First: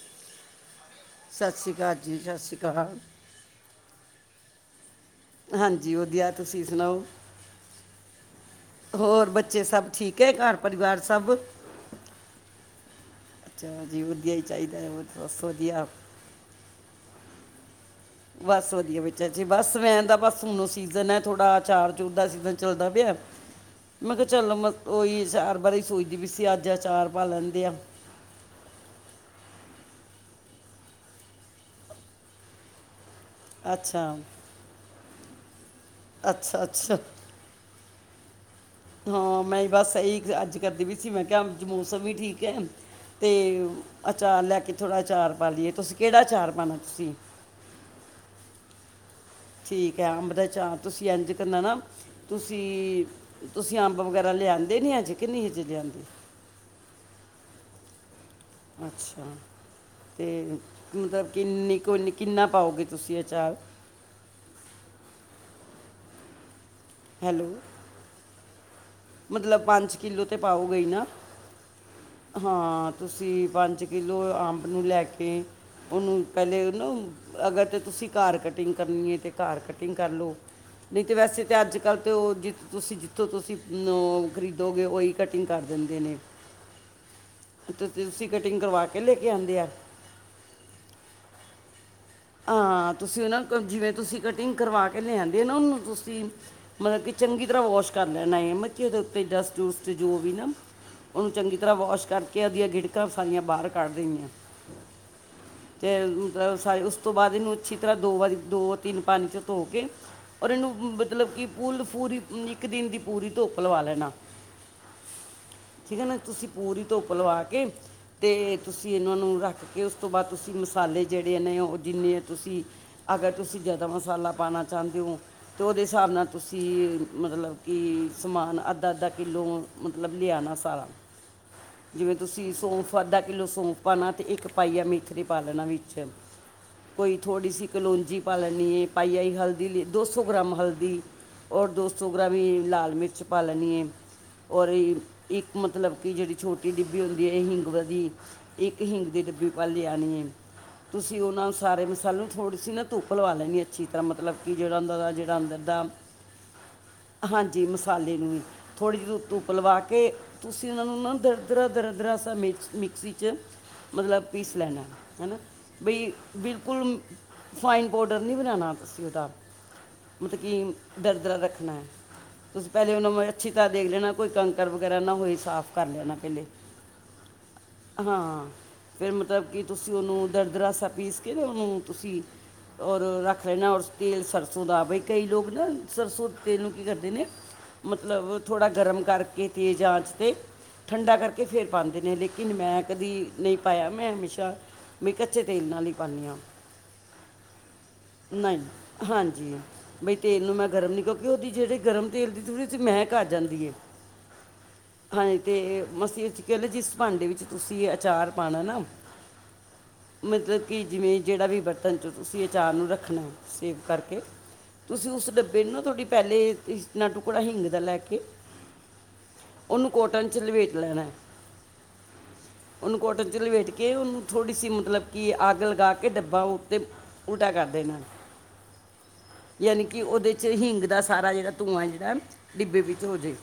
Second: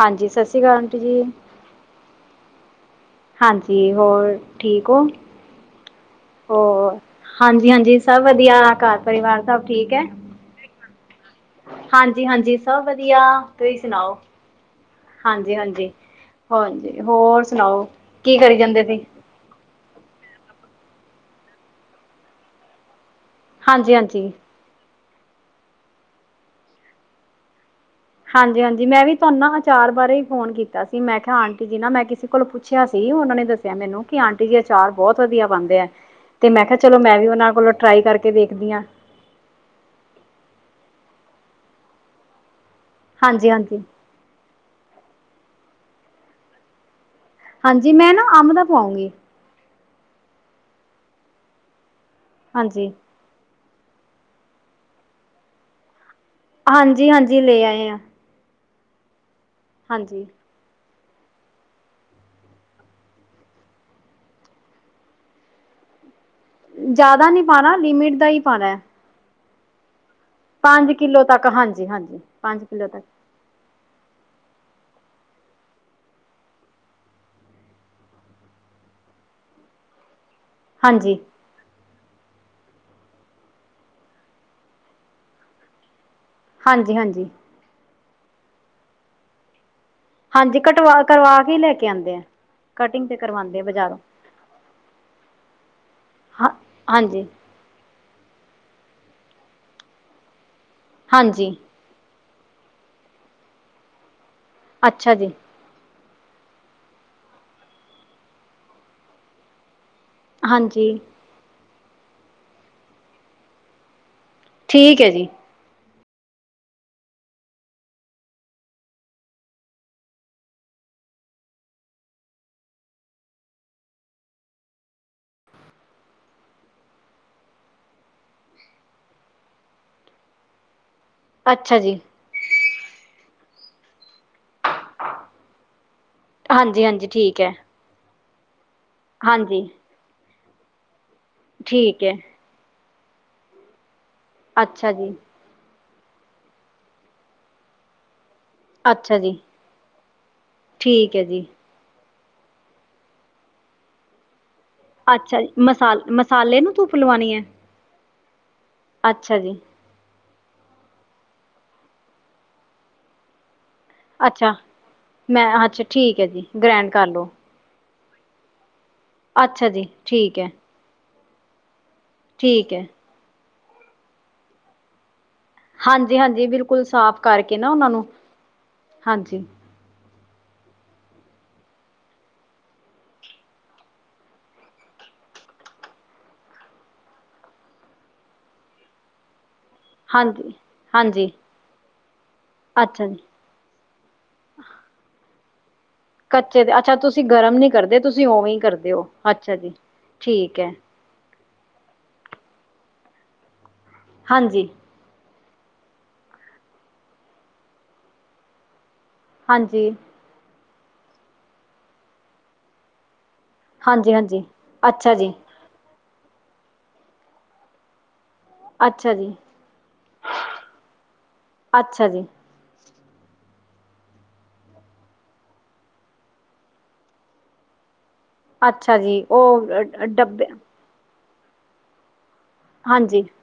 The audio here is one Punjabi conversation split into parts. ਹਾਂਜੀ, ਸਤਿ ਸ਼੍ਰੀ ਅਕਾਲ ਆਂਟੀ ਜੀ। ਸਤਿ ਸ਼੍ਰੀ ਅਕਾਲ ਜੀ, ਸਤਿ ਸ਼੍ਰੀ ਅਕਾਲ। ਹਾਂਜੀ, ਹੋਰ ਠੀਕ ਹੋ? ਹਾਂਜੀ ਵਧੀਆ, ਤੁਸੀਂ ਹੋਰ ਸੁਣਾਓ? ਹਾਂਜੀ ਹਾਂਜੀ, ਸਭ ਵਧੀਆ, ਘਰ ਪਰਿਵਾਰ ਸਭ ਠੀਕ ਹੈ? ਪਰਿਵਾਰ ਸਭ? ਹਾਂਜੀ ਹਾਂਜੀ, ਸਭ ਵਧੀਆ। ਤੁਸੀਂ ਚਲੋ ਜੀ, ਸੁਣਾਓ ਵਧੀਆ ਹੀ ਚਾਹੀਦੈ। ਹਾਂਜੀ ਹਾਂਜੀ [unintelligible] ਹਾਂਜੀ, ਹੋਰ ਸੁਣਾਓ? ਕੀ ਕਰੀ ਬਸ ਜਾਂਦੇ ਵਧੀਆ, ਸੀ ਬ ਜੀ ਬਸ ਮੈਂ ਤਾਂ ਬਸ ਹੁਣ ਸੀਜ਼ਨ ਹੈ ਥੋੜਾ, ਅਚਾਰ ਚੂਰ ਦਾ ਸੀਜਨ ਚੱਲਦਾ ਪਿਆ। ਹਾਂਜੀ ਮੈਂ ਕਿਹਾ ਹਾਂਜੀ ਚਲੋ, ਮੈਂ ਉਹੀ ਅਚਾਰ ਬਾਰੇ ਸੋਚਦੀ ਪਈ ਸੀ ਅੱਜ ਅਚਾਰ ਪਾ ਲੈਂਦੇ ਅਪਾਂ। ਹਾਂਜੀ ਹਾਂਜੀ, ਮੈਂ ਵੀ ਤੁਹਾਨੂੰ ਨਾ ਅਚਾਰ ਬਾਰੇ ਹੀ ਫ਼ੋਨ ਕੀਤਾ ਸੀ। ਮੈਂ ਕਿਹਾ ਆਂਟੀ ਜੀ ਨਾ, ਮੈਂ ਕਿਸੇ ਕੋਲ ਪੁੱਛਿਆ ਸੀ ਉਹਨਾਂ ਨੇ ਦੱਸਿਆ ਮੈਨੂੰ, ਅੱਛਾ ਕਿ ਆਂਟੀ ਜੀ ਅਚਾਰ ਬਹੁਤ ਵਧੀਆ ਪਾਉਂਦੇ ਹੈ, ਤੇ ਅੱਛਾ ਮੈਂ ਕਿਹਾ ਅੱਛਾ ਚਲੋ ਮੈਂ ਵੀ ਉਹਨਾਂ ਕੋਲੋਂ ਟਰਾਈ ਕਰਕੇ ਦੇਖਦੀ ਹਾਂ। ਹਾਂ, ਮੈਂ ਬਸ ਏਹੀ ਅੱਜ ਕਰਦੀ ਪਈ ਸੀ, ਮੈਂ ਕਿਹਾ ਮੌਸਮ ਵੀ ਠੀਕ ਹੈ। ਤੇ ਹਾਂਜੀ ਹਾਂਜੀ ਅਚਾਰ ਲੈ ਕੇ ਥੋੜ੍ਹਾ, ਅਚਾਰ ਪਾ ਲਈਏ। ਤੁਸੀਂ ਕਿਹੜਾ ਅਚਾਰ ਪਾਉਣਾ ਤੁਸੀਂ? ਹਾਂਜੀ, ਮੈਂ ਨਾ ਅੰਬ ਦਾ ਪਵਾਉਂਗੀ। ਠੀਕ ਹੈ ਅੰਬ ਦਾ ਅਚਾਰ, ਤੁਸੀਂ ਇੰਝ ਕਰਨਾ ਨਾ, ਹਾਂਜੀ, ਤੁਸੀਂ ਤੁਸੀਂ ਅੰਬ ਵਗੈਰਾ ਲਿਆਦੇ ਨੇ ਅੱਜ, ਕਿ ਨੀ ਅਜ਼ੇ ਲਿਆਂਂਦੇ? ਹਾਂਜੀ ਹਾਂਜੀ, ਲੇ ਆਏ ਹਾਂ। ਅੱਛਾ, ਹਾਂਜੀ। ਤੇ ਮਤਲਬ ਕਿੰਨੀ ਕੁਨੀ ਕਿੰਨਾ ਪਾਓਗੇ ਤੁਸੀਂ ਅਚਾਰ? ਜ਼ਿਆਦਾ ਨਹੀਂੀ ਹੈਲੋ ਪਾਉਣਾ, ਲਿਮਿਟ ਦਾ ਹੀ ਪਾਉਣਾ। ਮਤਲਬ ਪੰਜ ਕਿੱਲੋ ਤੇ ਪਾਓਗੇ ਨਾ, ਕਿੱਲੋ ਤੱਕ ਹਾਂਜੀ-ਹਾਂਜੀ ਪੰਜ ਕਿੱਲੋ ਹਾਂ ਤੱਕ ਤੁਸੀਂ ਪੰਜ ਕਿਲੋ ਅੰਬ ਨੂੰ ਲੈ ਕੇ, ਉਹਨੂੰ ਪਹਿਲੇ ਉਹ ਨਾ ਅਗਰ ਤਾਂ ਤੁਸੀਂ ਕਰ ਕਟਿੰਗ ਕਰਨੀ ਹੈ, ਤਾਂ ਕਰ ਕਟਿੰਗ ਕਰ ਲਉ ਨਹੀਂ ਹਾਂਜੀ, ਤੇ ਵੈਸੇ ਤਾਂ ਅੱਜ ਕੱਲ੍ਹ ਤੇ ਉਹ, ਜ ਤੁਸੀਂ ਜਿੱਥੋਂ ਤੁਸੀਂ ਖਰੀਦੋਗੇ, ਉਹੀ ਕਟਿੰਗ ਕਰ ਦਿੰਦੇ ਨੇ ਹਾਂਜੀ ਹਾਂਜੀ ਤੁਲਸੀ ਕਟਿੰਗ ਕਰਵਾ ਕੇ ਲੈ ਕੇ ਆਂਦੇ ਆ। ਹਾਂਜੀ, ਕਟਵਾ ਕਰਵਾ ਕੇ ਈ ਲੈ ਕੇ ਆਂਦੇ ਏਂ। ਹਾਂ, ਤੁਸੀਂ ਉਹਨਾਂ ਜਿਵੇਂ ਤੁਸੀਂ ਕਟਿੰਗ ਕਰਵਾ ਕੇ ਲਿਆਂਦੇ ਓ ਨਾ, ਉਹਨੂੰ ਤੁਸੀਂ ਹਾਂ ਮਤਲਬ ਕਿ ਹਾਂਜੀ, ਚੰਗੀ ਤਰ੍ਹਾਂ ਵਾਸ਼ ਕਰ ਲੈਣਾ ਇਹ ਮਤ ਕਿ ਉਹਦੇ ਉੱਤੇ ਡਸਟ-ਡੂਸਟ ਜੋ ਵੀ ਨਾ, ਉਹਨੂੰ ਹਾਂਜੀ ਚੰਗੀ ਤਰ੍ਹਾਂ ਵਾਸ਼ ਕਰ ਕ ਉਹਦੀਆਂ ਗਿੜਕਾਂ ਸਾਰੀਆਂ ਬਾਹਰ ਕੱਢ ਦੇਣੀਆਂ। ਅੱਛਾ ਜੀ। ਤੇ ਸ ਉਸ ਤੋਂ ਬਾਅਦ ਇਹਨੂੰ ਅੱਛੀ ਤਰ੍ਹਾਂ ਦੋ ਵਾਰੀ, ਦੋ-ਤਿੰਨ ਪਾਣੀ ਚ ਧੋ ਕੇ ਔਰ ਇਹਨੂੰ ਹਾਂਜੀ। ਮਤਲਬ ਕਿ ਪੁੱਲ ਫੂਰੀ ਇੱਕ ਦਿਨ ਦੀ ਪੂਰੀ ਧੁੱਪ ਲਵਾ ਲੈਣਾ। ਠੀਕ ਐ ਜੀ। ਠੀਕ ਐ ਨਾਂ, ਤੁਸੀਂ ਪੂਰੀ ਧੁੱਪ ਲਵਾ ਕੇ ਤੇ ਤੁਸੀਂ ਇਹਨਾਂ ਨੂੰ ਰੱਖ ਕੇ, ਉਸ ਤੋਂ ਬਾਅਦ ਤੁਸੀਂ ਮਸਾਲੇ ਜੇੜੇ ਨੇ ਉਹ ਜਿੰਨੇ ਆ ਤੁਸੀਂ ਅਗਰ ਤੁਸੀਂ ਜ਼ਿਆਦਾ ਮਸਾਲਾ ਪਾਉਣਾ ਚਾਂਦੇ ਓਂ ਤੇ ਉਹਦੇ ਸਾਬ ਨਾਲ ਤੁਸੀਂ ਮਤਲਬ ਕਿ ਸਮਾਨ ਅੱਧਾ-ਅੱਧਾ ਕਿੱਲੋ ਮਤਲਬ ਲਿਆਣਾ ਸਾਰਾ ਅੱਛਾ ਜੀ। ਜਿਵੇਂ ਤੁਸੀਂ ਸੌਂਫ ਅੱਧਾ ਕਿੱਲੋ ਸੌਂਫ ਪਾਣਾ ਤੇ ਇੱਕ ਪਾਈਆ ਮੇਥਰੀ ਪਾਲੈਣਾ ਵਿੱਚ ਹਾਂਜੀ-ਹਾਂਜੀ ਕੋਈ ਠੀਕ ਥੋੜੀ ਐ ਸੀ ਕਲੋਂਜੀ ਪਾ ਲੈਣੀ ਐ, ਪਾਈਆ ਈ ਹਲਦੀ ਹਾਂਜੀ। ਲ ਦੋ ਸੌ ਗ੍ਰਾਮ ਹਲਦੀ ਔਰ ਦੋ ਠੀਕ ਸੌ ਐ ਗ੍ਰਾਮ ਲਾਲ ਮਿਰਚ ਪਾ ਲੈਂਣੀ ਐ। ਔਰ ਅੱਛਾ ਇਹ ਜੀ, ਇੱਕ ਮਤਲਬ ਕਿ ਜੇੜੀ ਛੋਟੀ ਡਿੱਬੀ ਹੁੰਦੀ ਐ ਹਿੰਗ ਵਲੀ ਇੱਕ ਹਿੰਗ ਅੱਛਾ ਦੀ ਜੀ ਡੱਬੀ ਪਾ ਲਿਆਣੀ ਐ, ਠੀਕ ਤੁਸੀਂ ਐ ਉਹ ਜੀ। ਨਾਂ ਸਾਰੇ ਮਸਾਲੋ ਥੋੜੀੇ ਸੀ ਨਾ ਧੁੱਪ ਲਵਾ ਲੈਂਣੀ ਅੱਛੀ ਤਰ੍ਹਾਂ, ਮਤਲਬ ਕਿ ਜਿਹੜਾ ਉਹਂਦਾ ਦਾ ਜਿਹੜਾ ਅੱਛਾ ਜੀ ਅੰਦਰ ਦਾ ਮਸਾ ਮਸਾਲੇ ਨੂੰ ਧੁੱਪ ਲਵਾ ਹਾਂਜੀ, ਮਸਾਲੇ ਨੂੰ ਈ, ਥੋੜ੍ਹੀ ਜਿਹੀ ਅੱਛਾ ਜੀ ਧੁੱਪਲਵਾ ਕਿ ਤੁਸੀਂ ਉਹਨਾਂ ਨੂੰ ਨਾ, ਦਰ-ਦਰਾ ਦਰ-ਦਰਾ ਸਾ ਮਿਕਸੀ ਚ ਮਤਲਬ ਅੱਛਾ ਪੀਸ ਲੈਣਾ ਹੈ ਨਾਂ, ਮੈਂ ਅੱਛਾ ਬਈ ਠੀਕ ਹੈ ਜੀ ਗ੍ਰੈਂਡ ਬਿਲਕੁਲ ਕਰ ਲਓ ਫਾਈਨ ਪਾਊਡਰ ਨਈਂ ਬਣਾਣਾ। ਅਸੀਂ ਉਹਦਾ ਅੱਛਾ ਜੀ ਠੀਕ ਮਤਲਬ ਹੈ ਕਿ ਦਰਦਰਾ ਰੱਖਣਾ ਐ। ਤੁਸੀਂ ਠੀਕ ਹੈ ਪਹਿਲੇ ਉਹਨਾਂ ਨੂੰ ਅਛੀ ਤਰ੍ਹਾਂ ਦੇਖ ਲੈਣਾ, ਕੋਈ ਕੰਕਰ ਵਗੈਰਾ ਨਾ ਹੋਏ ਸਾਫ਼ ਕਰ ਲੈਣਾ ਹਾਂਜੀ ਪਹਿਲੇ, ਹਾਂਜੀ ਬਿਲਕੁਲ ਸਾਫ਼ ਕਰਕੇ ਨਾ ਉਹਨਾਂ ਨੂੰ ਹਾਂ ਫੇਰ ਹਾਂਜੀ ਮਤਲਬ ਕਿ ਤੁਸੀਂ ਉਹਨੂੰ ਦਰਦਰਾਸਾ ਪੀਸ ਕੇ ਤੇ ਉਹਨੂੰ ਤੁਸੀਂ ਔਰ ਰੱਖ ਲੈਣਾ ਔਰ ਤੇਲ ਸਰਸੋਂ ਦਾ, ਬਈ ਕਈ ਲੋਕ ਨਾ ਸਰਸੋਂ ਤੇਲ ਨੂੰ ਕੀ ਕਰਦੇ ਨੇਂ, ਮਤਲਬ ਥੋੜ੍ਹਾ ਗਰਮ ਕਰਕੇ ਤੇਜ਼ ਆ ਹਾਂਜੀ ਠੰਡਾ ਹਾਂਜੀ ਕਰਕੇ, ਫੇਰ ਪਾਂਦੇ ਨੇ ਲੇਕਿਨ ਮੈਂ ਅੱਛਾ ਕਦੀ ਜੀ ਨਈਂ ਪਾਇਆ ਮੈਂ ਹਮੇਸ਼ਾ ਮੈਂ ਕੱਚੇ ਤੇਲ ਨਾਲ ਈ ਪਾਨੀ ਆਂ। ਕੱਚੇ ਦੇ ਅੱਛਾ ਤੁਸੀਂ ਗਰਮ ਨਹੀਂ ਕਰਦੇ ਤੁਸੀਂ ਉਵੇਂ ਹੀ ਨਈਂ, ਕਰਦੇ ਹੋ ਅੱਛਾ ਹਾਂਜੀ ਜੀ ਬਈ ਤੇਲ ਨੂੰ ਠੀਕ ਮੈਂ ਹੈ ਗਰਮ ਨੀਂ ਕਿਉਂ ਕਿ ਉਹਦੀ ਜਿਹੜੇ ਗਰਮ ਤੇਲ ਦੀ ਥੋੜੀ ਮਹਿਕ ਆ ਜਾਂਦੀ ਐ। ਹਾਂਜੀ ਹਾਂਜੀ ਤੇ ਮਸੀਂ ਕਹਿ ਲਓ, ਜਿਸ ਭਾਂਡੇ ਵਿੱਚ ਤੁਸੀਂ ਅਚਾਰ ਪਾਣਾ ਨਾਂ ਹਾਂਜੀ। ਮਤਲਬ ਕਿ ਜਿਵੇਂ ਜਿਹੜਾ ਵੀ ਬਰਤਨ ਚੋਂ ਤੁਸੀਂ ਅਚਾਰ ਨੂੰ ਰੱਖਣਾ। ਸੇਵ ਹਾਂਜੀ ਕਰਕੇ ਹਾਂਜੀ ਤੁਸੀਂ ਅੱਛਾ ਉਸ ਜੀ ਡੱਬ ਬੈਨੂੰ ਥੋਡੀ ਪਹਿਲੇ ਇਤਨਾਂ ਟੁਕੜਾ ਹਿੰਗ ਦਾ ਲੈ ਕੇ ਅੱਛਾ ਜੀ ਉਹਨੂੰ ਕੋਟਨ ਚ ਲਵੇਟ ਲੈਣਾ ਅੱਛਾ ਜੀ ਉਨੂੰ ਕੋਟਨ ਚ ਲਵੇੇਟ ਕੇ ਉਨੂੰ ਥੋੜ੍ਹੀ ਸੀ ਮਤਲਬ ਕਿ ਅੱਗ ਲਗਾ ਕੇ ਡੱਬਾ ਉੱਤੇ ਉਲਟਾ ਕਰ ਦੇਣਾਂ। ਅੱਛਾ ਜੀ, ਉਹ ਚ ਡੱਬੇ ਹਿੰਗ ਦਾ ਸਾਰਾ ਜਿੜਾ ਧੂੰਆਂ ਐ ਜੇੜਾ ਡਿੱਬੇ ਵਿੱਚ ਹੋ ਹਾਂਜੀ ਜਾਏ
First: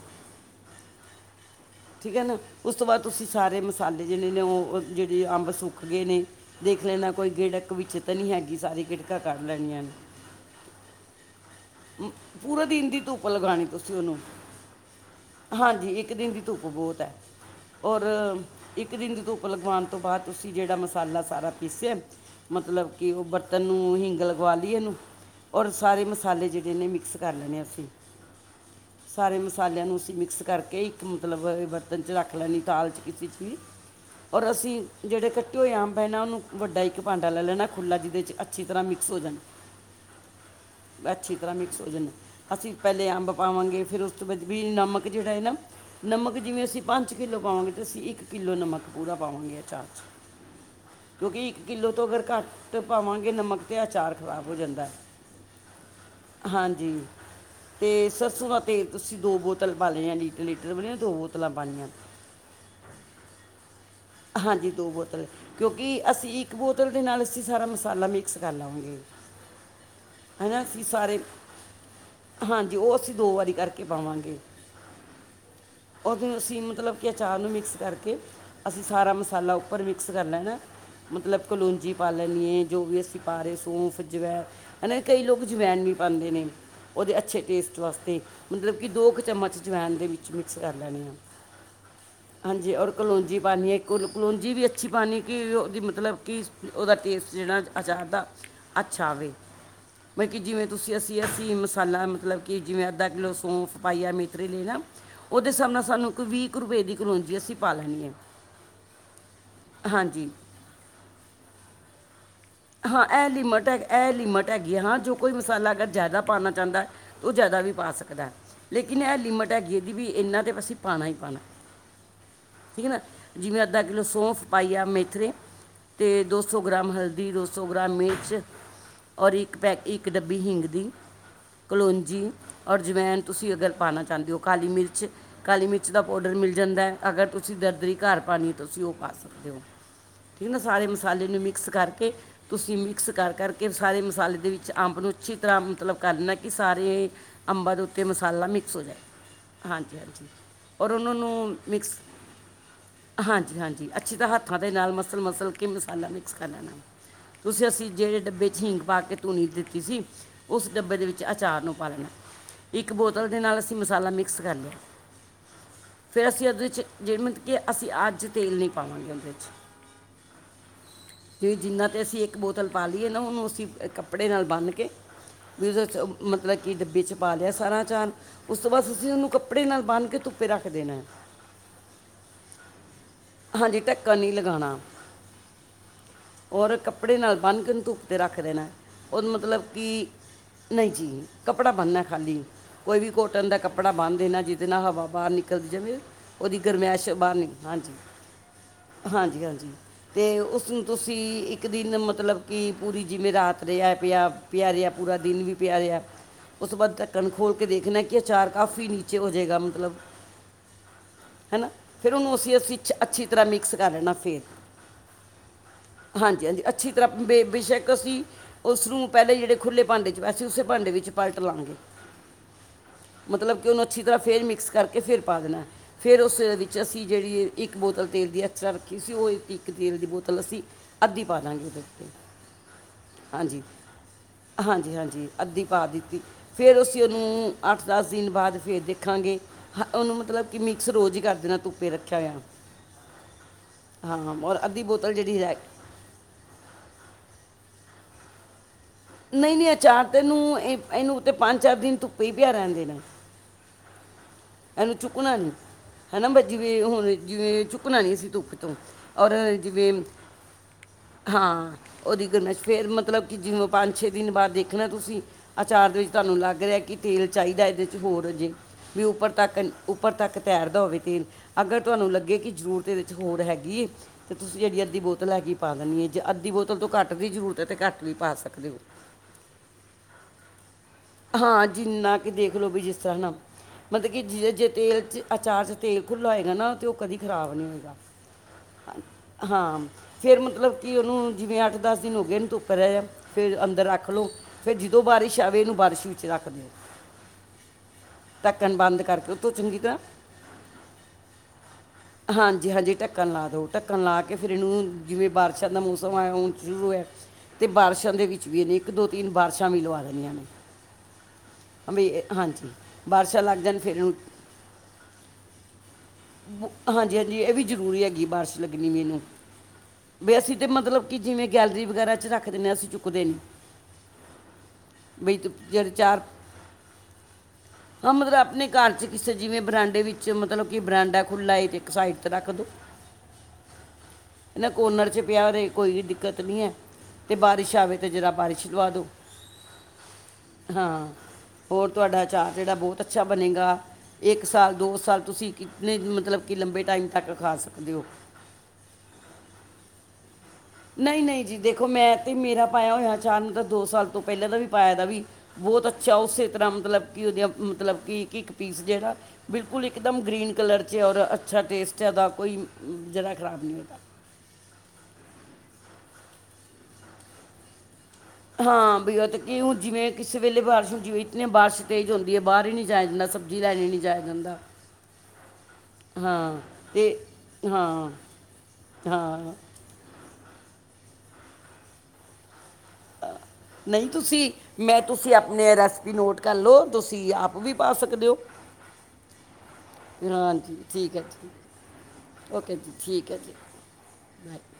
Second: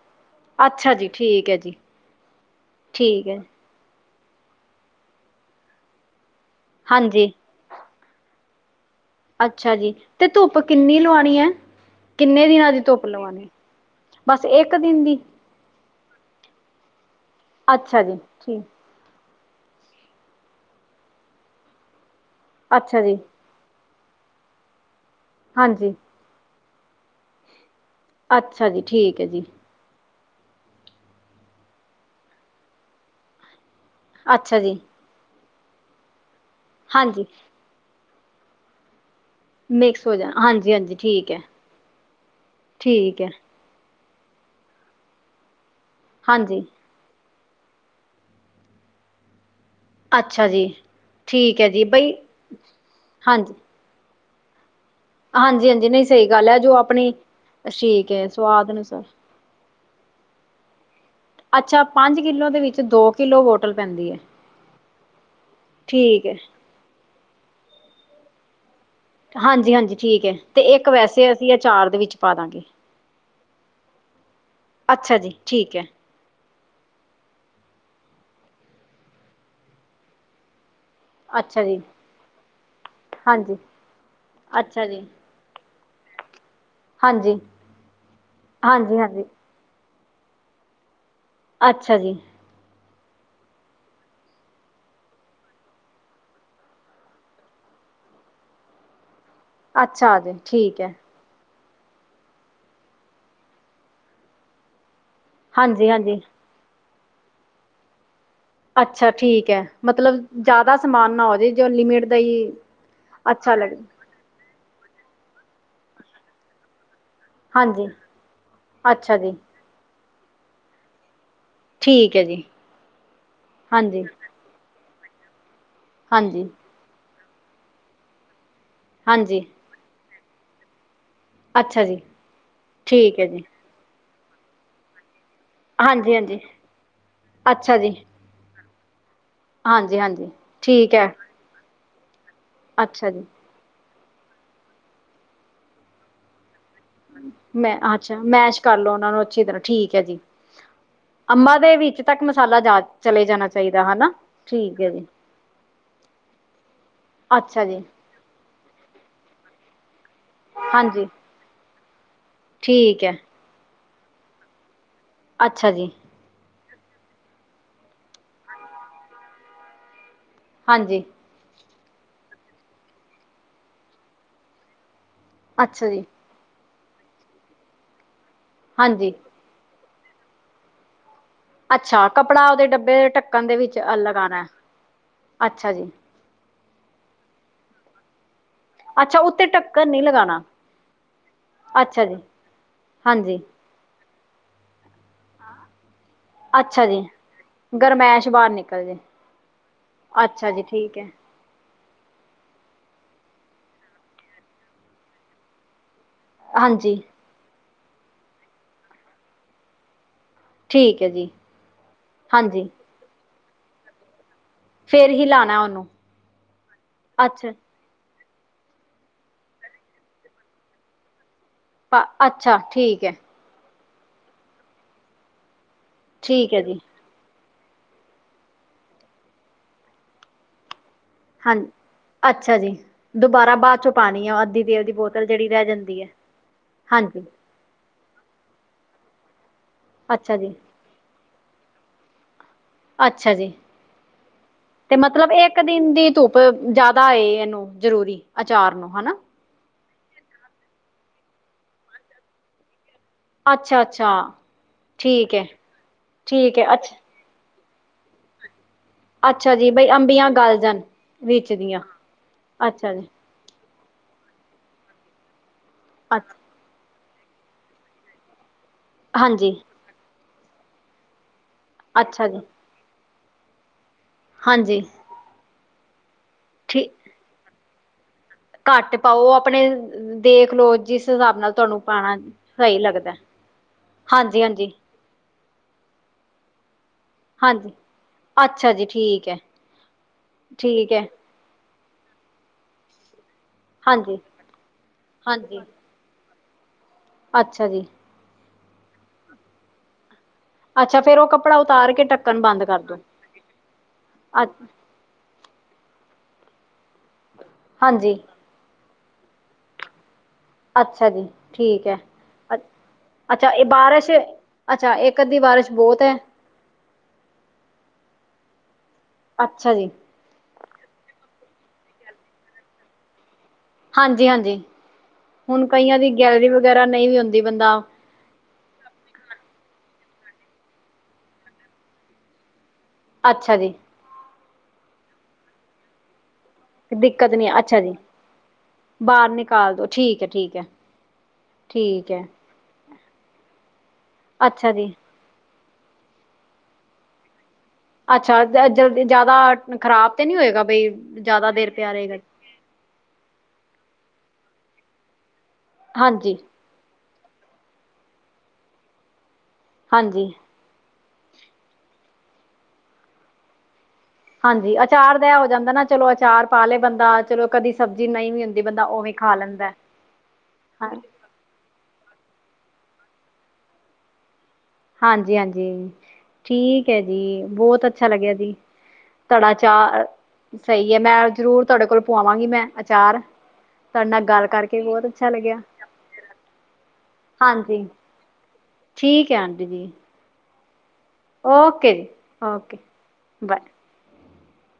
ਅੱਛਾ ਜੀ ਠੀਕ ਹੈ ਜੀ ਠੀਕ ਹੈ ਨਾ ਉਸ ਤੋਂ ਬਾਦ ਤੁਸੀਂ ਠੀਕ ਹੈ ਸਾਰੇ ਮ ਸਾਲੇ ਜਿਹੜੇ ਨੇ ਉਹ ਜਿਹੜੇ ਅੰਬ ਸੁੱਕ ਗਏ ਨੇ ਦੇਖ ਲੈਂਣਾ ਕੋਈ ਹਾਂਜੀ ਗੇੜਕ ਵਿੱਚ ਤਾਂ ਨਹੀਂ ਹੈਗੀ ਸਾਰੀ ਕਿ ਅੱਛਾ ਜੀ ਤੇ ਧੁੱਪ ਕਿੰਨੀ ਲਵਾਣੀ ਹੈ ਕਿੰ ਮ- ਕਿੰਨੇ ਪੂਰੇ ਦਿਨਾਂ ਦੀ ਦਿਨ ਧੁੱਪ ਲਵਾਣੀ ਐ ਲਗਾਣੀ ਤੁਸੀਂ ਉਹਨੂੰ ਬਸ ਇੱਕ ਦਿਨ ਦੀ ਹਾਂਜੀ ਇੱਕ ਦਿਨ ਦੀ ਧੁੱਪ ਬੋਤ ਹੈ ਅੱਛਾ ਔਰ ਜੀ ਠੀਕ ਇੱਕ ਦਿਨ ਦੀ ਧੁੱਪ ਲਗਵਾਣ ਤੋਂ ਬਾਅਦ ਤੁਸੀਂ ਜਿਹੜਾ ਮਸਾਲਾ ਸਾਰਾ ਪੀਸਿਆ ਮਤਲਬ ਅੱਛਾ ਕਿ ਜੀ ਉਹ ਬ ਤਨ ਨੂੰ ਹਿੰਗ ਲਗਵਾ ਲਈਏ ਇਹਨੂੰ ਔਰ ਹਾਂਜੀ ਸਾਰੇ ਮਸਾਲੇ ਜਿਹੜੇ ਨੇ ਮਿਕਸ ਕਰ ਲੈਣੇ ਅਸੀਂ ਅੱਛਾ ਜੀ ਠੀਕ ਹੈ ਸਾਰੇ ਜੀ ਮਸਾਲਿਆਂ ਨੂੰ ਅਸੀਂ ਮਿਕਸ ਕਰਕੇ ਕ ਇੱਕ ਮਤਲਬ ਬਰਤਨ 'ਚ ਰੱਖ ਲੈਂਣੀ ਥਾਲ 'ਚ ਕਿਸੇ 'ਚ ਵੀ ਔਰ ਅੱਛਾ ਅਸੀਂ ਜੀ ਜਿਹੜੇ ਕੱਟੇ ਹੋਏ ਅੰਬ ਹੈ ਨਾ ਉਹਨੂੰ ਵੱਡਾ ਇੱਕ ਹਾਂਜੀ ਭਾਂਡਾ ਲੈ ਲੈਣਾ ਖੁੱਲਾ ਜਿਹਦੇ ਚ ਅੱਛੀ ਤਰ੍ਹਾਂ ਮਿਕਸ ਹੋ ਜਾਣੀ ਮਿਕਸ ਹੋ ਜਾਣ ਹਾਂਜੀ ਹਾਂਜੀ ਠੀਕ ਹੈ ਮਿਕਸ ਹੋ ਜਾਂਦਾ ਅਸੀਂ ਪੈਲੇ ਠੀਕ ਹੈ ਅੰਬ ਪਾਵਾਂਗੇ ਫਿਰ ਉਸ ਤੋਂ ਵਿੱਚ ਅ ਵੀ ਨਮਕ ਜਿਹੜਾ ਹੈ ਨਾ ਨਮਕ ਜਿਵੇਂ ਹਾਂਜੀ ਅਸੀਂ ਪੰਜ ਕਿੱਲੋ ਪਾਵਾਂਗੇ ਤਾਂ ਅਸੀਂ ਇੱਕ ਕਿੱਲੋ ਨਮਕ ਪੂਰਾ ਪਾਵਾਂਗੇ ਚਾਰ ਅੱਛਾ ਜੀ ਕਿਉਂਕਿ ਇੱਕ ਠੀਕ ਹੈ ਜੀ ਕਿੱਲੋ ਤੋਂ ਬਈ ਅਗਰ ਘੱਟ ਪਾਵਾਂਗੇ ਹਾਂਜੀ ਨਮਕ ਤੇ ਆਚਾਰ ਖਰਾਬ ਹੋ ਜਾਂਦਾ ਹੈ ਹਾਂਜੀ ਹਾਂਜੀ ਨਹੀਂ ਸਹੀ ਗੱਲ ਹੈ ਜੋ ਹਾਂਜੀ ਆਪਣੀ ਤੇ ਠੀਕ ਹੈ ਸਰਸੋਂ ਦਾ ਸਵਾਦ ਤੇਲ ਅਨੁਸਾਰ ਤੁਸੀਂ ਦੋ ਬੋਤਲ ਪਾ ਲਏ ਜਾਂ ਲੀਟਰ ਲੀਟਰ ਬਣੇ ਦੋ ਬੋਤਲ ਅੱਛਾ ਪੰਜ ਕਿੱਲੋ ਦੇ ਵਿੱਚ ਦੋ ਕਿੱਲੋ ਬੋਟਲ ਪੈਂਦੀ ਹੈ ਹਾਂਜੀ ਦੋ ਬੋਤਲ ਕਿਉਂਕਿ ਠੀਕ ਹੈ ਅਸੀਂ ਇੱਕ ਬੋਤਲ ਦੇ ਨਾਲ ਅਸੀਂ ਸਾਰਾ ਮਸਾਲਾ ਮਿਕਸ ਕਰ ਲਵਾਂਗੇ ਹਾਂਜੀ ਹਾਂਜੀ ਠੀਕ ਹੈ ਤੇ ਹਨਾ ਇੱਕ ਵੈਸੇ ਅਸੀਂ ਇਹ ਅਚਾਰ ਦੇ ਵਿੱਚ ਪਾ ਦਾਂਗੇ ਤੇ ਉਹ ਅਸੀਂ ਦੋ ਵਾਰੀ ਕਰਕੇ ਪਾਵਾਂਗੇ ਅੱਛਾ ਜੀ ਠੀਕ ਹੈ ਉਹ ਦਿਨ ਅਸੀਂ ਮਤਲਬ ਕਿ ਅਚਾਰ ਨੂੰ ਮਿਕਸ ਕਰਕੇ ਅਸੀਂ ਸਾਰਾ ਮਸਾਲਾ ਉੱਪਰ ਮਿਕਸ ਕਰ ਲੈਣਾ ਮਤਲਬ ਅੱਛਾ ਜੀ ਕਲੋਂਜੀ ਪਾ ਲੈਣੀਏ ਜੋ ਵੀ ਅਸੀਂ ਪਾ ਰਹੇ ਹਾਂਜੀ ਸੌਂਫ ਜ ਵੈ ਅੱਛਾ ਹਨਾ ਜੀ ਕਈ ਲੋਕ ਜਵੈਨ ਵੀ ਪਾਂਦੇ ਨੇ ਉਹਦੇ ਹਾਂਜੀ। ਅੱਛੇ ਟੇਸਟ ਵਾਸਤੇ ਮਤਲਬ ਕਿ ਦੋ ਕੁ ਹਾਂਜੀ-ਹਾਂਜੀ ਚਮਚ ਜਵੈਨ ਦੇ ਵਿੱਚ ਮਿਕਸ ਕਰ ਲੈਣੇ ਆ ਅੱਛਾ ਜੀ ਹਾਂਜੀ ਔਰ ਕਲੋਂਜੀ ਪਾਣੀ ਹੈ ਕੋ ਕਲੋਂਜੀ ਵੀ ਅੱਛੀ ਪਾਣੀ ਕਿ ਉਹਦੀ ਮਤਲਬ ਕਿ ਉਹਦਾ ਟੇਸਟ ਜਿਹੜਾ ਅਚਾਰਦਾ ਅੱਛਾ ਆਵੇ ਅੱਛਾ ਆ ਮਤ ਜੇ ਕਿ ਜਿਵੇਂ ਠੀਕ ਹੈ ਤੁਸੀਂ ਅਸੀਂ ਅਸੀ ਸਾਲਾ ਮਤਲਬ ਕਿ ਜਿਵੇਂ ਅੱਧਾ ਕਿੱਲੋ ਸੌਂਫ ਪਾਈ ਆ ਮੇਥਰੀ ਲੈ ਨਾ ਉਹਦੇ ਹਿਸਾਬ ਨਾਲ ਸਾਨੂੰ ਹਾਂਜੀ-ਹਾਂਜੀ। ਕੋਈ ਵੀ ਵੀ ਕੁ ਰਪੇ ਦੀ ਕਲੋਂਜੀ ਅਸੀਂ ਪਾ ਲੈਣੀ ਹੈ ਅੱਛਾ ਠੀਕ ਹੈ ਮਤਲਬ ਹਾਂਜੀ ਜ਼ਿਆਦਾ ਸਮਾਨ ਨਾ ਹੋ ਜਾੇ ਜੋ ਲਿਮਿਟ ਦਾ ਹੀ ਹਾਂ ਐ ਲਿ ਅੱਛਾ ਮਟਹੈ ਲੱਗੇ ਇਹਲੀਮਟ ਹੈਗੀ ਹੈ ਹਾਂ ਜੋ ਕੋਈ ਮਸਾਲਾ ਅਗਰ ਜ਼ਿਆਦਾ ਪਾਣਾ ਚਾਹੁੰਦਾ ਹੈ ਉਹ ਜ਼ਿਆਦਾ ਵੀ ਹਾਂਜੀ ਪਾ ਸਕਦਾ ਹੈ ਲੇਕਿਨ ਇਹ ਅੱਛਾ ਜੀ ਲਿਮਟ ਹੈਗੇ ਇਹਦੀ ਵੀ ਇੰਨਾ ਤਾਂ ਅਸੀਂ ਪਾਣਾ ਹੀ ਪਾਣਾ ਠੀਕ ਹੈ ਜੀ ਠੀਕ ਹੈ ਨਾ ਜਿਵੇਂ ਅੱਧਾ ਕਿੱਲੋ ਹਾਂਜੀ-ਹਾਂਜੀ। ਸੌਂਫ ਪਾਈਆ ਮੇਥਰੇ ਅਤੇ ਦੋ ਹਾਂਜੀ ਸੌ ਗ੍ਰਾਮ ਹਲਦੀ ਦੋ ਸੌ ਗ੍ਰਾਮ ਮਿਰਚ ਔਰ ਹਾਂਜੀ ਇੱਕ ਪੈਕ ਇੱਕ ਡੱਬੀ ਹਿੰਗ ਦੀ ਅੱਛਾ ਜੀ ਕਲੋਂਜੀ ਔਰ ਠੀਕ ਜਵਾੈਣ ਹੈ ਜੀ ਤੁਸੀਂ ਅਗਰ ਪਾਣਾ ਚਾਂਦੇ ਹੋ ਕਾਲੀ ਮਿਰਚ ਕਾਲੀ ਮਿਰਚ ਦਾ ਪਾਊਡਰ ਹਾਂਜੀ-ਹਾਂਜੀ ਮਿਲ ਜਾਂਦਾ ਅਗਰ ਤੁਸੀਂ ਅੱਛਾ ਜੀ। ਦਰਦਰੀ ਘਰ ਪਾਣੀ ਹੈ ਤਾਂ ਤੁਸੀਂ ਉਹ ਪਾ ਸਕਦੇ ਹਾਂਜੀ-ਹਾਂਜੀ ਠੀਕ ਨਾ ਸਾਰੇ ਹੈ ਮਸਾਲੇ ਨੂੰ ਮਿਕਸ ਕਰਕੇ ਤੁਸੀਂ ਮਿਕਸ ਅੱਛਾ ਜੀ ਕਰ ਕਰ ਕਿ ਸਾਰੇ ਮਸਾਲੇ ਦੇ ਵਿੱਚ ਅੰਬ ਨੂੰ ਅੱਛੀ ਤਰ੍ਹਾਂ ਮਤਲਬ, ਕਰਨਾ ਕਿ ਸਾਰੇ, ਅੰਬਾਂ ਮੈਂ ਦੇ ਉੱਤੇ ਅੱਛਾ ਮਸਾਲਾ ਮੈਸ਼ ਮਿਕਸ ਕਰ ਹੋ ਲਓ ਜਾਏ, ਉਹਨਾਂ ਨੂੰ ਅੱਛੀ ਤਰ੍ਹਾਂ ਠੀਕ ਹੈ ਜੀ ਹਾਂਜੀ-ਹਾਂਜੀ। ਔਰ ਉਹਨਾਂ ਨੂੰ ਅੰਬਾ ਦੇ ਮਿਕਸ, ਵਿੱਚ ਤੱਕ ਮਸਾਲਾ ਜਾ ਚਲੇ ਜਾਣਾ ਚਾਹੀਦਾ ਹਾਂਜੀ-ਹਾਂਜੀ, ਹੈ ਨਾ ਅੱਛੀ ਤਰ੍ਹਾਂ ਹੱਥਾਂ ਦੇ ਠੀਕ ਹੈ ਨਾਲ ਜੀ ਮਸਲ-ਮਸਲ ਕੇ ਮਸਾਲਾ ਮਿਕਸ ਕਰ ਲੈਣਾ, ਅੱਛਾ ਤੁਸੀਂ ਜੀ ਅਸੀਂ ਜਿਹੜੇ ਡੱਬੇ ਹਿੰਗ ਪਾਕੇ ਧੂਣੀ ਦਿੱਤੀ ਸੀ, ਉਸ ਡੱਬੇ ਦੇ ਹਾਂਜੀ ਵਿੱਚ ਅਚਾਰ ਨੂੰ ਪਾ ਲੈਣਾ। ਇੱਕ ਠੀਕ ਹੈ ਬੋਤਲ ਦੇ ਨਾਲ, ਅਸੀਂ ਮਸਾਲਾ ਮਿਕਸ ਕਰ ਲਿਆ। ਅੱਛਾ ਜੀ। ਫਿਰ ਅਸੀਂ ਉਹਦੇ 'ਚ ਜਿਹੜੇ ਮਤਲਬ ਕਿ, ਅਸੀਂ ਅੱਜ ਤੇਲ ਨਹੀਂ ਪਾਵਾਂਗੇ ਉਹਦੇ 'ਚ। ਹਾਂਜੀ। ਕਿ ਜਿੰਨ੍ਹਾਂ ਤਾਂ ਅਸੀਂ ਇੱਕ ਬੋਤਲ ਪਾ ਲਈਏ ਨਾ, ਉਹਨੂੰ ਉਸੀ ਕੱਪੜੇ ਨਾਲ ਬੰਨ੍ਹਕੇ ਵੀ ਅੱਛਾ ਉਹਦਾ'ਚ ਜੀ ਮਤਲਬ ਕਿ ਡੱਬੇ 'ਚ ਪਾਲਿਆ ਸਾਰਾ ਅਚਾਰ, ਉਸ ਤੋਂ ਬਾਅਦ ਤੁਸੀਂ ਹਾਂਜੀ ਉਹਨੂੰ ਕੱ ਕੱਪੜੇ ਨਾਲ ਬੰਨਕੇ, ਧੁੱਪੇ ਰੱਖ ਦੇਣਾ ਏ। ਅੱਛਾ, ਕੱਪੜਾ ਉਹਦੇ ਡੱਬੇ ਢੱਕਣ ਦੇ ਵਿੱਚ ਹਾਂਜੀ ਅ ਲਗਾਣੈ, ਅੱਛਾ ਜੀ। ਓਰ ਕੱਪੜੇ ਨਾਲ ਬੰਨ੍ਹਕੇ ਉਹਨੂੰ ਧੁੱਪ ਤੇ ਰੱਖ ਦੇਣਾ ਏ, ਅੱਛਾ ਓਰ ਉੱਤੇ ਮਤਲਬ ਢੱਕਣ ਨਹੀਂ ਕਿ ਲਗਾਉਣਾ ਨਹੀਂ ਜੀ, ਕੱਪੜਾ ਬਣਨਾ ਅੱਛਾ ਜੀ ਖਾਲੀ ਕੋਈ ਵੀ ਹਾਂਜੀ ਕੋਟਨ ਦਾ ਕੱਪੜਾ ਬੰਨ ਦੇਣਾ, ਜਿ ਜਿਹਦੇ ਨਾਲ ਹਵਾ ਬਾਹਰ ਨਿਕਲਦੀ ਜਾਵੇ, ਉਹਦੀ ਅੱਛਾ ਜੀ ਗਰਮੈਸ਼ ਬਾਹਰ ਨਿਕ, ਹਾਂਜੀ। ਗਰਮੈਸ਼ ਬਾਹਰ ਨਿਕਲ ਜੇ ਹਾਂਜੀ-ਹਾਂਜੀ, ਤੇ ਅੱਛਾ ਜੀ ਉਸਨੂੰ ਠੀਕ ਹੈ ਤੁਸੀਂ ਇੱਕ ਇੱਕ ਦਿਨ ਮਤਲਬ ਕਿ, ਪੂਰੀ ਜਿਮੇ ਰਾਤ ਰਿਹਾ, ਪਿਆ-ਪਿਆ ਰਿਹਾ, ਪੂਰਾ ਦਿਨ ਵੀ ਪਿਆ ਰਿਹਾ ਉਸ ਤੋਂ ਬਾਅਦ ਹਾਂਜੀ ਢੱਕਣ ਖੋਲਕੇ ਦੇਖਣਾ ਕਿ, ਅਚਾਰ ਕਾਫ਼ੀ ਨੀਚੇ ਹੋਜੇਗਾ ਮਤਲਬ। ਠੀਕ ਹੈ ਜੀ ਹੈਨਾ, ਫਿਰ ਉਹਨੂੰ ਹਾਂਜੀ ਅਸੀਂ-ਅਸੀਂ, ਅੱਛੀ ਤਰ੍ਹਾਂ ਮਿਕਸ ਕਰ ਲੈਣਾ ਫੇਰ। ਫਿਰ ਹਿਲਾਉਣਾ ਉਹਨੂੰ ਹਾਂਜੀ-ਹਾਂਜੀ, ਅੱਛੀ ਤਰ੍ਹਾਂ ਬੇ, ਅੱਛਾ ਬੇਸ਼ੱਕ ਅਸੀ ਉਸਨੂੰ ਪਹਿਲੇ ਜਿਹੜੇ ਖੁੱਲੇ ਭਾਂਡੇ'ਚ, ਵੈਸੇ ਉਸੇ ਭਾਂਡੇ ਵਿੱਚ ਪਲਟ ਲਾਂਗੇ। ਆ, ਅੱਛਾ, ਠੀਕ ਐ। ਮਤਲਬ ਕਿ, ਉਹਨੂੰ ਅੱਛੀ ਤਰ੍ਹਾਂ ਫੇਰ ਮਿਕਸ ਕਰਕੇ ਫੇਰ ਪਾ ਦੇਣਾ, ਫੇਰ ਠੀਕ ਉਸੇ ਹੈ ਜੀ ਵਿੱਚ ਅਸੀ ਜਿਹੜੀ ਇੱਕ ਬੋਤਲ ਤੇਲ ਦੀ ਐਕਸਰਾ ਰੱਖੀ ਸੀ, ਉਹ ਇੱਕ ਇੱਕ ਤੇਲ ਦੀ ਬੋਤਲ ਅਸੀ ਅੱਧੀ ਪਾ ਦਾਂਗੇ, ਹਾਂਜੀ ਉਹਦੇ ਉੱਤੇ ਅੱਛਾ ਜੀ ਦੁਬਾਰਾ ਹਾਂਜੀ, ਬਾਅਦ 'ਚੋਂ ਪਾਉਣੀ ਆ ਅੱਧੀ ਦੇਰ ਦੀ ਹਾਂਜੀ-ਹਾਂਜੀ। ਬੋਤਲ ਜਿਹੜੀ ਅੱਧੀ ਰਹਿ ਪਾ ਜਾਂਦੀ ਹੈ ਦਿੱਤੀ, ਫੇਰ ਔਸੀ ਹਾਂਜੀ ਉਹਨੂੰ ਅੱਠ-ਦਸ ਦਿਨ ਬਾਅਦ ਫੇਰ ਦੇਖਾਂਗੇ, ਹ ਉਹਨੂੰ ਅੱਛਾ ਮਤਲਬ ਜੀ ਕਿ ਮਿ ਕਸ ਰੋਜ਼ ਹੀ ਕਰਦੇਣਾ, ਧੁੱਪੇ ਰੱਖਿਆ ਹੋਇਆ। ਅੱਛਾ ਜੀ, ਹਾਂ ਔਰ ਅੱਧੀ ਤੇ ਬੋਤਲ ਮਤਲਬ ਜਿਹੜੀ ਇੱਕ ਰਹਿ- ਦਿਨ ਦੀ ਧੁੱਪ ਪਰ ਜ਼ਿਆਦਾ ਏ ਇਹਨੂੰ ਜ਼ਰੂਰੀ, ਅਚਾਰ ਨੂੰ ਹਨਾ। ਨਹੀਂ-ਨਹੀਂ ਅਚਾਰ ਤੇ ਇਹਨੂੰ, ਇਹ, ਇਹਨੂੰ ਤੇ ਪੰਜ-ਚਾਰ ਦਿਨ ਧੁੱਪੇ ਹੀ ਪਿਆ ਰੇਣ ਦੇਣੈ। ਅੱਛਾ-ਅੱਛਾ। ਇਹਨੂੰ ਚੁੱਕਣਾ ਨੀ, ਹੈਨਾ ਬ ਹੈ ਜਿਵੇਂ ਅੱਛ ਹੁਣ ਜਿਵੇਂ ਚੁੱਕਣਾ ਨੀ, ਅਸੀਂ ਧੁੱਪ ਤੋਂ। ਔਰ ਅੱਛਾ ਜੀ ਬਈ ਜਿਵੇਂ, ਅੰਬੀਆਂ ਗਲ ਜਾਣ ਵਿੱਚ ਹਾਂ, ਦੀਆਂ ਉਹਦੀ ਗੱਲ'ਚ ਫੇਰ ਅੱਛਾ ਜੀ ਮਤਲਬ ਕਿ ਜਿਵੇਂ ਪੰਜ-ਛੇ ਦਿਨ ਬਾਅਦ ਦੇਖਣਾ ਤੁਸੀਂ, ਅਚਾਰ ਦੇ ਵਿੱਚ ਅੱ ਤੁਹਾਨੂੰ ਲੱਗ ਰਿਹਾ ਕਿ ਤੇਲ ਚਾਹੀਦਾ ਇਹਦੇ'ਚ ਹੋਰ ਜੇ, ਵੀ ਉੱਪਰ ਹਾਂਜੀ ਤੱਕਨ, ਉੱਪਰ ਤੱਕ ਤੈਰਦਾ ਹੋਵੇ ਤੇਲ। ਅਗਰ ਤੁਹਾਨੂੰ ਅੱਛਾ ਲੱਗੇ ਜੀ ਕਿ ਜ਼ਰੂਰਤ ਇਹਦੇ'ਚ ਹੋਰ ਹੈਗੀ ਏ, ਤੇ ਤੁਸੀਂ ਜਿਹੜੀ ਹਾਂਜੀ ਅੱਧੀ ਬੋਤਲ ਹੈਗੀ ਪਾ ਦੇਣੀ ਏ, ਜੇ ਅੱਧ ਧੀ ਬੋਤਲ ਠੀ ਤੋਂ ਘੱਟ ਦੀ ਜ਼ਰੂਰਤ ਹੈ, ਤੇ ਘੱਟ ਵੀ ਪਾ ਸਕ ਘੱਟ ਪਾਓ, ਆਪਣੇ ਦੇਖਲੋ, ਜਿਸ ਹਿਸਾਬ ਨਾਲ ਹਾਂ ਤੁਹਾਨੂੰ ਪਾਣਾ, ਜਿੰਨਾ ਕਿ ਦੇਖ ਲਓ ਸਹੀ ਵੀ ਜਿਸ ਲੱਗਦਾ। ਤਰ੍ਹਾਂ ਨਾ ਮਤਲਬ ਕਿ ਹਾਂਜੀ ਜਿ, ਜੇ ਹਾਂਜੀ ਤੇਲ'ਚ, ਅਚਾਰ'ਚ ਤੇਲ ਖੁੱਲਾ ਹੋਏਗਾ ਨਾ, ਤੇ ਉਹ ਕਦੀ ਖ਼ਰਾਬ ਨਹੀਂ ਹਾਂਜੀ ਹੋਏਗਾ, ਅੱਛਾ ਜੀ ਹ ਠੀਕ ਹੈ ਹਾਂ, ਫਿਰ ਮਤਲਬ ਠੀਕ ਕਿ ਹੈ ਉਹਨੂੰ ਜਿਵੇਂ ਅੱਠ-ਦੱਸ ਦਿਨ ਹੋ ਗਏ ਇਹਨੂੰ ਧੁੱਪ ਰਿਹਾ ਆ ਫਿਰ ਅੰਦਰ ਰੱਖ ਹਾਂਜੀ ਲਉ, ਫਿਰ ਜਿਦੋਂ ਬਾਰਿਸ਼ ਆਵੇ ਹਾਂਜੀ ਇਹਨੂੰ ਬਾਰਿਸ਼ ਵੀ ਚ ਰੱਖਦੇ ਅੱਛਾ ਜੀ। ਢੱਕਣ ਬੰਦ ਕਰਕੇ, ਓਤੌ ਚੰਗੀ ਤਰਾਂ। ਅੱਛਾ ਫੇਰ ਉਹ ਕੱਪੜਾ ਉਤਾਰ ਕੇ ਢੱਕਣ ਬੰਦ ਹਾਂਜੀ ਕਰ -ਹਾਂਜੀ ਦੋ ਢੱਕਣ ਲਾ ਦੋ, ਢੱਕਣ ਲਾ ਕੇ ਅ ਫੇਰ ਇਹਨੂੰ ਜਿਵੇਂ, ਬਾਰਿਸ਼ਾਂ ਦਾ ਮੌਸਮ ਆਇਆ, ਹੁਣ ਸ਼ੁਰੂ ਹੈ ਤੇ ਬਾਰਿਸ਼ਾਂ ਹਾਂਜੀ ਦੇ ਵਿੱਚ ਵੀ, ਇੱਕ ਦੋ ਤਿੰਨ, ਬਾਰਿਸ਼ਾਂ ਵੀ ਲਵਾ ਦੇਣੀਆਂ ਨੇ। ਅੱਛਾ ਜੀ ਠੀਕ ਹੈ, ਵੀ ਇਹ- ਅ ਹਾਂਜੀ ਬਾਰਿਸ਼ਾਂ ਅੱਛਾ ਲੱਗ ਇਹ ਬਾ। ਜਾਣ ਫਿਰ ਬਾਰਿਸ਼, ਇਹਨੂੰ ਅੱਛਾ, ਇੱਕ ਅੱਧੀ ਬਾਰਿਸ਼ ਬਹੁਤ ਏ। ਹਾਂਜੀ -ਹਾਂਜੀ, ਇਹ ਵੀ, ਜ਼ਰੂਰੀ ਹੈਗੀ ਬਾਰਿਸ਼ ਲੱਗਣੀ ਞੀ ਐਨੂੰ। ਅੱਛਾ ਜੀ। ਵੀ, ਅਸੀਂ ਤਾਂ ਮਤਲਬ, ਕਿ ਜਿਵੇਂ ਗੈਲਰੀ ਵਗੈਰਾ ਵਿਚ ਰੱਖ ਦੇਿੰਦੇ ਹਾਂ। ਅਸੀਂ ਚੁੱਕਦੇ ਨਹੀਂ। ਹਾਂਜੀ -ਹਾਂਜੀ ਬਈ ਤੂੰ ਹੁਣ ਜਿਹੜੇ ਕਈਆਂ ਦੀ ਚਾਰ ਗੈਲਰੀ ਵਗੈਰਾ ਨਹੀਂ ਵੀ ਹੁੰਂਦੀ। ਬੰਦਾ ਹਾਂ, ਮਤਲਬ ਆਪਣੇ। ਘਰ ਚ, ਕਿਸੇ ਜਿਵੇਂ, ਬਰਾਂਡੇ ਵਿੱਚ ਮਤਲਬ ਕਿ ਬਰਾਂਡਾ ਖੁੱਲਾ ਹੈ, ਤੇ ਇੱਕ ਸਾਈਡ ਤੇ ਰੱਖ ਦੋ ਅੱਛਾ ਜੀ। ਲੈ ਕੋਨਰ ਚ ਪਿਆ ਰਹੇ, ਕੋਈ ਦਿੱਕਤ ਨਹੀਂ ਹੈ। ਦਿੱਕਤ ਤੇ ਨਹੀਂ ਬਾਰਿਸ਼ ਅੱਛਾ ਆਵੇ, ਜੀ ਤੇ ਜਰਾ ਬਾਰਿਸ਼ ਲਵਾ ਦਉ ਬਾਹਰ ਨਿਕਾਲ ਦੋ ਠੀਕ ਹੈ ਠੀਕ ਹੈ ਹਾਂ। ਹੋਰ, ਠੀਕ ਤੁਹਾਡਾ ਹੈ ਅਚਾਰ ਜਿਹੜਾ ਬਹੁਤ ਅੱਛਾ ਬਣੇਗਾ। ਇੱਕ ਅੱਛਾ ਸਾਲ ਜੀ ਦੋ ਸਾਲ ਤੁਸੀਂ ਕਿਤਨੇ, ਕਿ ਮਤਲਬ, ਲੰਬੇ ਟਾਈਮ ਤੱਕ ਖਾ ਸਕਦੇ। ਹੋ ਅਚਾਰ ਜਿਆਦਾ, ਖ਼ਰਾਬ ਤੇ ਨਹੀਂ ਹੋਏਗਾ, ਬਈ ਨਹੀਂ ਨਹੀਂ ਜ਼ਿਆਦਾ ਜੀ ਦੇਰ ਦੇਖੋ ਪਿਆ ਰਹੇਗਾ ਮੈਂ ਮੇਰਾ ਪਾਇਆ ਹੋਇਆ। ਅਚਾਰ ਤਾਂ ਦੋ ਸਾਲ ਤੋਂ, ਪਹਿਲਾਂ ਦਾ ਵੀ ਪਾਇਆ ਦਾ ਵੀ, ਬਹੁਤ ਅੱਛਾ, ਹਾਂਜੀ ਉਸੇ ਤਰ੍ਹਾਂ ਮਤਲਬ ਕਿ ਉਹਦੀਆਂ ਮਤਲਬ ਇੱਕ- ਇੱਕ ਪੀਸ, ਜਿਹੜਾ ਬਿਲਕੁਲ ਇੱਕ ਦਮ ਹਾਂਜੀ ਗ੍ਰੀਨ। ਕਲਰ ਜਿਯਾ, ਅੱਛਾ ਟੇਸਟ ਹੈ ਉਹਦਾ ਕੋਈ ਜਿਆ੍ਹਦਾ ਖਰਾਬ ਨਹੀਂ ਹੋਏਗਾ। ਹਾਂਜੀ, ਅਚਾਰ ਦਾ ਐ ਹੋ ਜਾਂਦਾ ਨਾ ਚਲੋ, ਅਚਾਰ ਪਾ ਲਏ ਬੰਦਾ ਚਲੋ ਕਦੀ ਸਬਜ਼ੀ ਨਹੀਂ ਵੀ। ਹੁੰਦੀ ਬੰਦਾ ਹਾਂ ਉਵੇਂ ਬਈ, ਖਾ ਐਦ ਲੈਂਦਾ ਕੱਯੂ ਜਿਵੇਂ ਕਿਸੇ ਵੇਲੇ ਹਾਂ ਬਾਰਿਸ਼ ਹੋਂਦੀ ਪਈ ਜੇ ਬਾਰਿਸ਼ ਤੇਜ਼ ਹਦੀ ਹੈ, ਬਾਹਰ ਹੀ ਨਹੀਂ ਜਾਇਆ ਜਾਂਦਾ। ਸਬਜ਼ੀ ਲੈਣ ਨਹੀਂ ਜਾਇਆ ਜਾਂਦਾ ਹਾਂਜੀ -ਹਾਂਜੀ। ਹਾਂ ਠੀਕ ਹੈ ਤੇ ਜੀ, ਬਹੁਤ ਅੱਛਾ ਹਾਂ ਲੱਗਿਆ ਜੀ, ਤੁਹਾਡਾ ਹਾਂ ਅਚਾਰ। ਸਹੀ ਹੈ, ਮੈਂ ਜ਼ਰੂਰ ਤੁਹਾਡੇ ਕੋਲ ਪਵਾਵਾਂਗੀ ਮੈਂ ਅਚਾਰ। ਤੁਹਾਡੇ ਨਹੀਂ, ਨਾਲ ਗੱਲ ਤੁਸੀਂ ਕਰਕੇ ਮੈਂ ਬਹੁਤ ਅੱਛਾ ਤੁਸੀਂ, ਲੱਗਿਆ ਆਪਣੇ ਰੈਸਪੀ ਨੋਟ ਕਰ ਲਓ, ਤੁਸੀਂ ਆਪ ਵੀ ਹਾਂਜੀ ਪਾ ਸਕਦੇ ਹੋ ਠੀਕ ਹੈ, ਆਂਟੀ ਜੀ। ਹਾਂ ਜੀ ਠੀਕ ਹੈ। ਓਕੇ -ਓਕੇ ਜੀ ਬਾਏ। ਹੈ।